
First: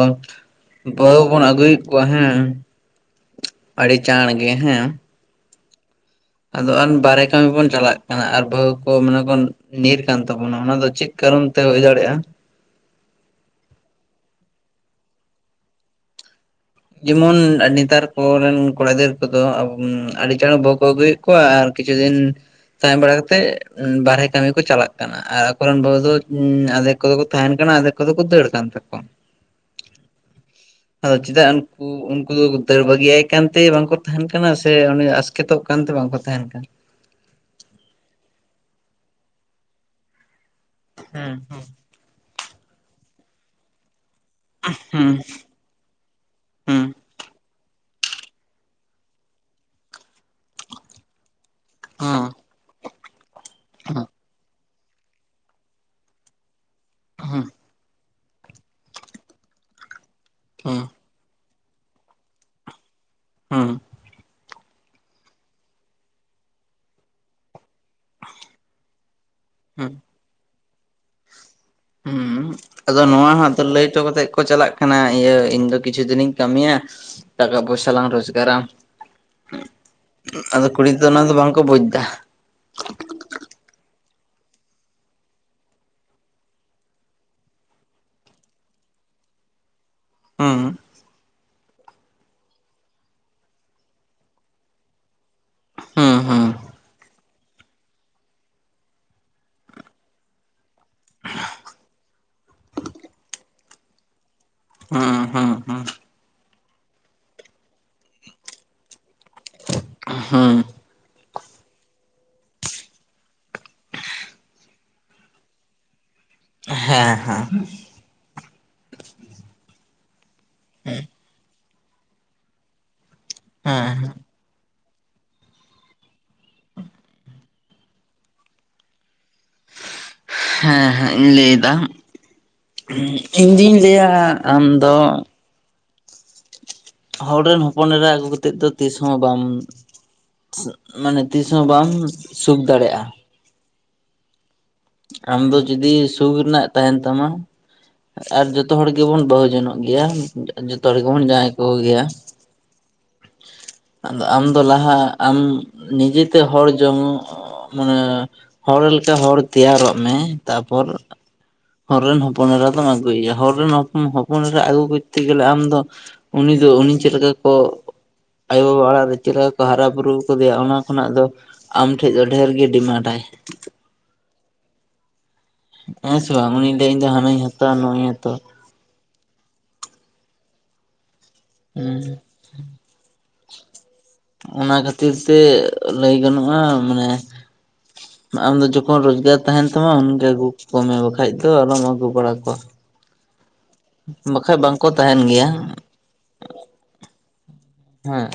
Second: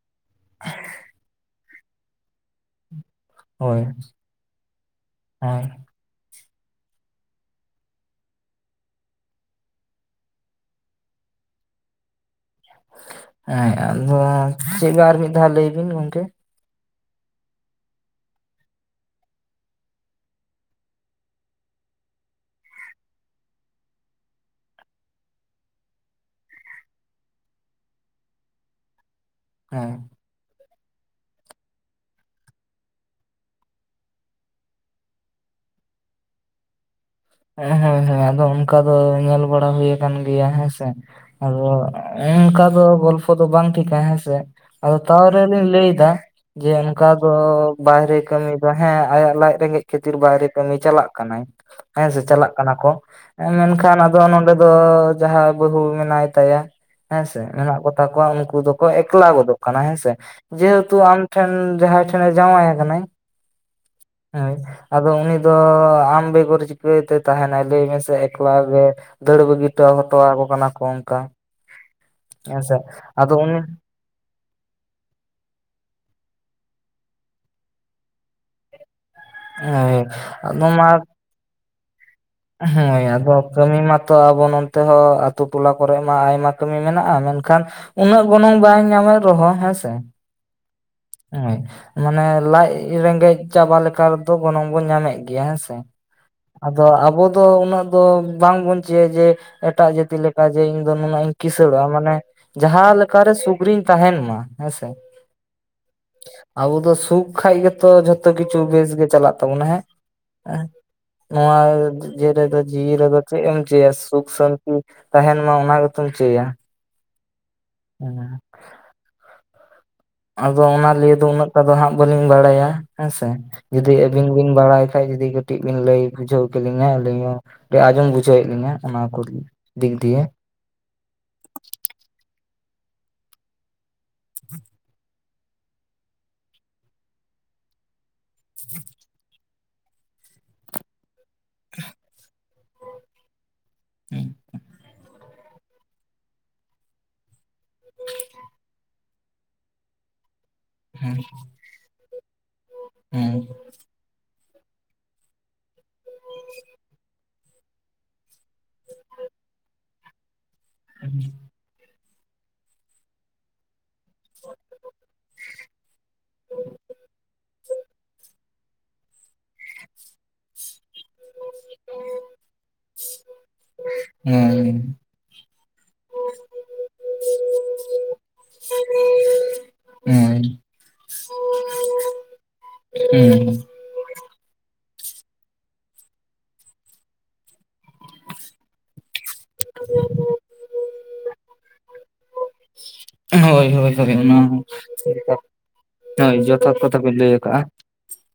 ᱵᱟᱹᱦᱩ ᱵᱚᱱ ᱟᱹᱜᱩᱭᱮᱫ ᱠᱚᱣᱟ ᱦᱮᱸ, ᱟᱰᱤ ᱪᱟᱬ ᱜᱮ ᱦᱮᱸ᱾ ᱦᱚᱭ, ᱟᱫᱚ ᱟᱱ ᱵᱟᱦᱨᱮ ᱠᱟᱹᱢᱤ ᱵᱚᱱ ᱪᱟᱞᱟᱜ ᱠᱟᱱᱟ ᱟᱨ ᱵᱟᱹᱦᱩ ᱠᱚ ᱢᱟᱱᱮ ᱵᱚᱱ ᱧᱤᱨ ᱠᱟᱱ ᱛᱟᱵᱚᱱᱟ ᱚᱱᱟ ᱫᱚ ᱪᱮᱫ ᱠᱟᱨᱚᱱ ᱛᱮ ᱦᱩᱭ ᱫᱟᱲᱮᱭᱟᱜᱼᱟ? ᱦᱮᱸ ᱟᱫᱚ ᱪᱮᱫ ᱵᱟ ᱟᱨ ᱢᱤᱫ ᱫᱷᱟᱣ ᱞᱟᱹᱭ ᱵᱤᱱ ᱜᱚᱝᱠᱮ? ᱡᱮᱢᱚᱱ ᱟᱨ ᱱᱮᱛᱟᱨ ᱠᱚᱨᱮᱱ ᱠᱚᱲᱟ ᱜᱤᱫᱟᱹᱨ ᱠᱚᱫᱚ ᱟᱹᱰᱤ ᱪᱟᱬ ᱵᱟᱹᱦᱩ ᱠᱚ ᱟᱹᱜᱩᱭᱮᱜ ᱠᱚᱣᱟ ᱟᱨ ᱠᱤᱪᱷᱩ ᱫᱤᱱ ᱛᱟᱦᱮᱸ ᱵᱟᱲᱟ ᱠᱟᱛᱮᱜ ᱵᱟᱨᱦᱮ ᱠᱟᱹᱢᱤ ᱠᱚ ᱪᱟᱞᱟᱜ ᱠᱟᱱᱟ ᱟᱨ ᱟᱠᱚᱨᱮᱱ ᱵᱟᱹᱵᱩ ᱫᱚ ᱟᱫᱷᱮᱠ ᱠᱚᱫᱚ ᱠᱚ ᱛᱟᱦᱮᱸᱱ ᱠᱟᱱᱟ, ᱟᱫᱷᱮᱠ ᱠᱚᱫᱚ ᱠᱚ ᱫᱟᱹᱲ ᱠᱟᱱ ᱛᱟᱠᱚᱣᱟ ᱾ ᱦᱮᱸ᱾ ᱟᱫᱚ ᱪᱮᱫᱟᱜ ᱠᱩ ᱩᱱᱠᱩ ᱫᱚ ᱫᱟᱹᱲ ᱵᱟᱹᱜᱤᱭᱟᱭ ᱠᱟᱱᱛᱮ ᱵᱟᱝᱠᱚ ᱛᱟᱦᱮᱸᱱ ᱠᱟᱱᱟ ᱥᱮ ᱩᱱᱤ ᱟᱥᱠᱮᱛᱚᱜ ᱠᱟᱱᱛᱮ ᱵᱟᱝᱠᱚ ᱛᱟᱦᱮᱸᱱ ᱠᱟᱱ? ᱦᱮᱸ ᱦᱮᱸ ᱦᱮᱸ ᱟᱫᱚ ᱚᱱᱠᱟ ᱫᱚ ᱧᱮᱞ ᱵᱟᱲᱟ ᱦᱩᱭ ᱟᱠᱟᱱ ᱜᱮᱭᱟ ᱦᱮᱸ ᱥᱮ, ᱦᱮᱸ ᱟᱫᱚ ᱚᱱᱠᱟ ᱫᱚ ᱜᱚᱞᱯᱚ ᱫᱚ ᱵᱟᱝ ᱴᱷᱤᱠᱟ ᱦᱮᱸ ᱥᱮ ᱟᱫᱚ ᱦᱮᱸ ᱛᱟᱣᱚᱨᱮᱞᱤᱧ ᱞᱟᱹᱭᱫᱟ, ᱡᱮ ᱦᱩᱸ ᱦᱩᱸ ᱚᱱᱠᱟ ᱫᱚ ᱵᱟᱭᱨᱮ ᱠᱟᱹᱢᱤ ᱫᱚ ᱦᱮᱸ ᱟᱭᱟᱜ ᱞᱟᱡ ᱨᱮᱸᱜᱮᱡ ᱠᱷᱟᱹᱛᱤᱨ ᱵᱟᱭᱨᱮ ᱠᱟᱹᱢᱤ ᱪᱟᱞᱟᱜ ᱠᱟᱱᱟᱭ, ᱦᱮᱸ ᱥᱮ ᱪᱟᱞᱟᱜ ᱠᱟᱱᱟ ᱠᱚ, ᱢᱮᱱᱠᱷᱟᱱ ᱟᱫᱚ ᱱᱚᱸᱰᱮ ᱫᱚ ᱡᱟᱦᱟᱸ ᱵᱟᱹᱦᱩ ᱢᱮᱱᱟᱭ ᱛᱟᱭᱟ ᱦᱮᱸ ᱦᱩᱸ ᱥᱮ ᱦᱩᱸ ᱢᱮᱱᱟᱜ ᱠᱚ ᱛᱟᱠᱚᱣᱟ ᱩᱱᱠᱩ ᱫᱚᱠᱚ ᱮᱠᱞᱟ ᱜᱚᱫᱚᱜ ᱠᱟᱱᱟ ᱦᱮᱸ ᱥᱮ, ᱡᱮᱦᱮᱛᱩ ᱟᱢ ᱴᱷᱮᱱ ᱡᱟᱦᱟᱸᱭ ᱴᱷᱮᱱᱮ ᱡᱟᱶᱟᱭ ᱟᱠᱟᱱᱟᱭ, ᱦᱩᱸ ᱦᱩᱸ᱾ ᱦᱳᱭ ᱟᱫᱚ ᱩᱱᱤ ᱫᱚ ᱟᱢ ᱵᱮᱜᱚᱨ ᱪᱤᱠᱟᱹᱭ ᱛᱮ ᱛᱟᱦᱮᱸᱱᱟᱭ ᱞᱟᱹᱭ ᱢᱮ ᱥᱮ ᱮᱠᱞᱟ ᱜᱮ ᱫᱟᱹᱲ ᱵᱟᱹᱜᱤ ᱦᱩᱸ ᱦᱩᱸ ᱴᱚᱣᱟᱣ ᱦᱚᱴᱚᱣᱟᱣ ᱟᱠᱚ ᱠᱟᱱᱟ ᱠᱚ ᱚᱱᱠᱟ᱾ ᱦᱮᱸ ᱥᱮ ᱟᱫᱚ ᱩᱱᱤ ᱪᱚ ᱠᱟᱛᱮᱜ ᱠᱚ ᱪᱟᱞᱟᱜ ᱠᱟᱱᱟ ᱤᱭᱟᱹ ᱤᱧ ᱫᱚ ᱠᱤᱪᱷᱩ ᱫᱤᱱᱤᱧ ᱠᱟᱹᱢᱤᱭᱟ, ᱴᱟᱠᱟ ᱯᱚᱭᱥᱟ ᱞᱟᱝ ᱨᱚᱡᱽ ᱜᱟᱨᱟᱢ, ᱦᱳᱭ ᱟᱫᱚ ᱠᱩᱲᱤ ᱛᱚ ᱚᱱᱟ ᱫᱚ ᱵᱟᱝᱠᱚ ᱵᱩᱡᱽ ᱫᱟ᱾ ᱩᱸ ᱦᱳᱭ ᱟᱫᱚ ᱠᱟᱹᱢᱤ ᱢᱟᱛᱚ ᱟᱵᱚ ᱱᱚᱱᱛᱮ ᱦᱚᱸ ᱟᱛᱩ ᱴᱚᱞᱟ ᱠᱚᱨᱮᱜ ᱢᱟ ᱟᱭᱢᱟ ᱠᱟᱹᱢᱤ ᱢᱮᱱᱟᱜ-ᱟ, ᱢᱮᱱᱠᱷᱟᱱ ᱩᱱᱟᱹᱜ ᱜᱚᱱᱚᱝ ᱵᱟᱝ ᱧᱟᱢᱮᱫ ᱨᱮᱦᱚᱸ ᱦᱮᱸᱥᱮ, ᱦᱩᱸ᱾ ᱦᱚᱭ, ᱢᱟᱱᱮ ᱞᱟᱡ ᱨᱮᱸᱜᱮᱡ ᱪᱟᱵᱟ ᱞᱮᱠᱟ ᱨᱮᱫᱚ ᱜᱚᱱᱚᱝ ᱵᱚᱱ ᱧᱟᱢᱮᱜ ᱜᱮᱭᱟ ᱦᱮᱸᱥᱮ, ᱦᱩᱸ ᱦᱩᱸ ᱟᱫᱚ ᱟᱵᱚ ᱫᱚ ᱩᱱᱟᱹᱜ ᱫᱚ ᱵᱟᱝ ᱵᱚᱱ ᱪᱟᱹᱭᱟ ᱡᱮ ᱮᱴᱟᱜ ᱡᱟᱹᱛᱤ ᱞᱮ ᱠᱟ ᱡᱮ ᱤᱧ ᱫᱚ ᱱᱩᱱᱟᱹᱜ ᱤᱧ ᱠᱤᱥᱟᱹᱬᱚᱜ-ᱟ ᱢᱟᱱᱮ ᱡᱟᱦᱟᱸ ᱞᱮᱠᱟᱨᱮ ᱥᱩᱠᱨᱤᱧ ᱛᱟᱦᱮᱸᱱ ᱢᱟ ᱦᱮᱸ ᱦᱩᱸ ᱦᱩᱸ ᱦᱩᱸ᱾ ᱟᱵᱚ ᱫᱚ ᱥᱩᱠ ᱠᱷᱟᱡ ᱜᱮᱛᱚ ᱡᱷᱚᱛᱚ ᱠᱤᱪᱷᱩ ᱵᱮᱥ ᱜᱮ ᱪᱟᱞᱟᱜ ᱛᱟᱵᱚᱱᱟ ᱦᱮᱸ, ᱦᱩᱸ ᱦᱮᱸ᱾ ᱱᱚᱣᱟ ᱡᱮ ᱨᱮᱫᱚ ᱡᱤᱣᱤ ᱨᱮᱫᱚ ᱪᱮ ᱮᱢ ᱪᱟᱹᱭᱟ ᱥᱩᱠ ᱥᱟᱹᱱᱛᱤ ᱛᱟᱦᱮᱱ ᱢᱟ ᱚᱱᱟ ᱜᱮᱛᱚᱢ ᱪᱟᱹᱭᱟ᱾ ᱦᱮᱸ ᱦᱮᱸ ᱦᱮᱸ ᱟᱫᱚ ᱚᱱᱟ ᱞᱤᱭᱮ ᱫᱚ ᱩᱱᱟᱹᱜ ᱴᱟ ᱫᱚ ᱦᱟᱸᱜ ᱵᱟᱹᱞᱤᱧ ᱵᱟᱲᱟᱭᱟ ᱦᱮᱸᱥᱮ ᱦᱮᱸ ᱡᱩᱫᱤ ᱟᱹᱵᱤᱱ ᱵᱤᱱ ᱵᱟᱲᱟᱭ ᱠᱷᱟᱡ ᱡᱩᱫᱤ ᱠᱟᱹᱴᱤᱡ ᱵᱤᱱ ᱞᱟᱹᱭ ᱵᱩᱡᱷᱟᱹᱣ ᱠᱮᱞᱤᱧᱟ ᱟᱹᱞᱤᱧ ᱦᱚᱸ ᱰᱤ ᱟᱸᱡᱚᱢ ᱵᱩᱡᱷᱟᱹᱣᱮᱫ ᱞᱤᱧᱟᱹ ᱚᱱᱟ ᱠᱚ ᱫᱤᱠ ᱫᱤᱠ ᱫᱤᱭᱮ᱾ ᱦᱮᱸ ᱦᱮᱸ ᱤᱧ ᱞᱟᱹᱭ ᱫᱟ ᱤᱧ ᱫᱩᱧ ᱞᱟᱹᱭᱟ ᱟᱢ ᱫᱚ ᱦᱚᱲ ᱨᱮᱱ ᱦᱚᱯᱚᱱ ᱮᱨᱟ ᱟᱹᱜᱩ ᱠᱟᱛᱮᱫ ᱫᱚ ᱛᱤᱥ ᱦᱚᱸ ᱵᱟᱢ ᱢᱟᱱᱮ ᱛᱤᱥᱦᱚᱸ ᱵᱟᱢ ᱥᱩᱠ ᱫᱟᱲᱮᱜ-ᱟ᱾ ᱦᱮᱸ ᱟᱢ ᱫᱚ ᱡᱩᱫᱤ ᱥᱩᱠ ᱨᱮᱱᱟᱜ ᱛᱟᱦᱮᱱ ᱛᱟᱢᱟ ᱟᱨ ᱡᱚᱛᱚ ᱦᱚᱲ ᱜᱮᱵᱚᱱ ᱵᱟᱹᱦᱩ ᱡᱚᱱᱚᱜ ᱜᱮᱭᱟ ᱡᱚᱛᱚ ᱦᱚᱲ ᱜᱮᱵᱚᱱ ᱡᱟᱶᱟᱭ ᱠᱚ ᱜᱮᱭᱟ᱾ ᱦᱮᱸ ᱟᱫᱚ ᱟᱢᱫᱚ ᱞᱟᱦᱟ ᱟᱢ ᱱᱤᱡᱮᱛᱮ ᱦᱚᱲ ᱡᱚᱝᱚᱜ ᱢᱟᱱᱮ ᱦᱚᱲ ᱞᱮᱠᱟ ᱦᱚᱲ ᱛᱮᱭᱟᱨᱚᱜ ᱢᱮ ᱛᱟᱯᱚᱨ ᱦᱮᱸ [inaudible] ᱦᱚᱨ ᱨᱮᱱ ᱦᱚᱯᱚᱱ ᱮᱨᱟ ᱫᱚᱢ ᱟᱹᱜᱩᱭ ᱭᱟ ᱦᱚᱨ ᱨᱮᱱ ᱦᱚᱯᱚᱱ ᱦᱚᱯᱚᱱ ᱮᱨᱟ ᱟᱹᱜᱩ ᱠᱚᱡᱛᱮ ᱜᱮᱞᱮ ᱟᱢ ᱫᱚ ᱩᱱᱤ ᱫᱚ ᱩᱱᱤ ᱪᱮᱫ ᱞᱮᱠᱟ ᱠᱚ ᱟᱭᱳᱵᱟᱵᱟ ᱚᱲᱟᱜ ᱨᱮ ᱪᱮᱫ ᱞᱮᱠᱟ ᱠᱚ ᱦᱟᱨᱟ ᱵᱩᱨᱩᱣ ᱠᱟᱫᱮᱭᱟ ᱚᱱᱟ ᱠᱷᱚᱱᱟᱜ ᱫᱚ ᱟᱢ ᱴᱷᱮᱡ ᱫᱚ ᱰᱷᱮᱨ ᱜᱮ ᱰᱤᱢᱟᱰ ᱟᱭ᱾ ᱦᱮᱸ ᱦᱮᱸ ᱥᱮ ᱵᱟᱝ ᱩᱱᱤ ᱞᱟᱹᱭᱟ ᱤᱧ ᱫᱚ ᱦᱟᱱᱟᱧ ᱦᱟᱛᱟᱣᱟ ᱱᱚᱣᱟᱧ ᱦᱟᱛᱟᱣ-ᱟ᱾ ᱦᱩᱸ ᱚ [unintelligible] ᱦᱩᱸ ᱚᱱᱟ ᱠᱷᱟᱹᱛᱤᱨ ᱛᱮ ᱞᱟᱹᱭ ᱜᱟᱱᱚᱜ-ᱟ ᱢᱟᱱᱮ ᱟᱢ ᱫᱚ ᱡᱚᱠᱷᱚᱱ ᱨᱚᱡᱽᱜᱟᱨ ᱛᱟᱦᱮᱱ ᱛᱟᱢᱟ ᱩᱱᱜᱮ ᱟᱹᱜᱩ ᱠᱚ ᱢᱮ ᱵᱟᱠᱷᱟᱡ ᱫᱚ ᱟᱞᱚᱢ ᱟᱹᱜᱩ ᱵᱟᱲᱟ ᱠᱚᱣᱟ᱾ ᱦᱳᱭ ᱦᱳᱭ ᱦᱳᱭ ᱚᱱᱟ ᱵᱟᱠᱷᱟᱡ ᱦᱚᱸ ᱵᱟᱝᱠᱚ ᱛᱟᱦᱮᱱ ᱜᱮᱭᱟ ᱦᱳᱭ ᱡᱚᱛᱷᱟᱛ ᱠᱟᱛᱷᱟ ᱵᱤᱱ ᱞᱟᱹᱭ ᱟᱠᱟᱜ-ᱟ᱾ ᱦᱮᱸ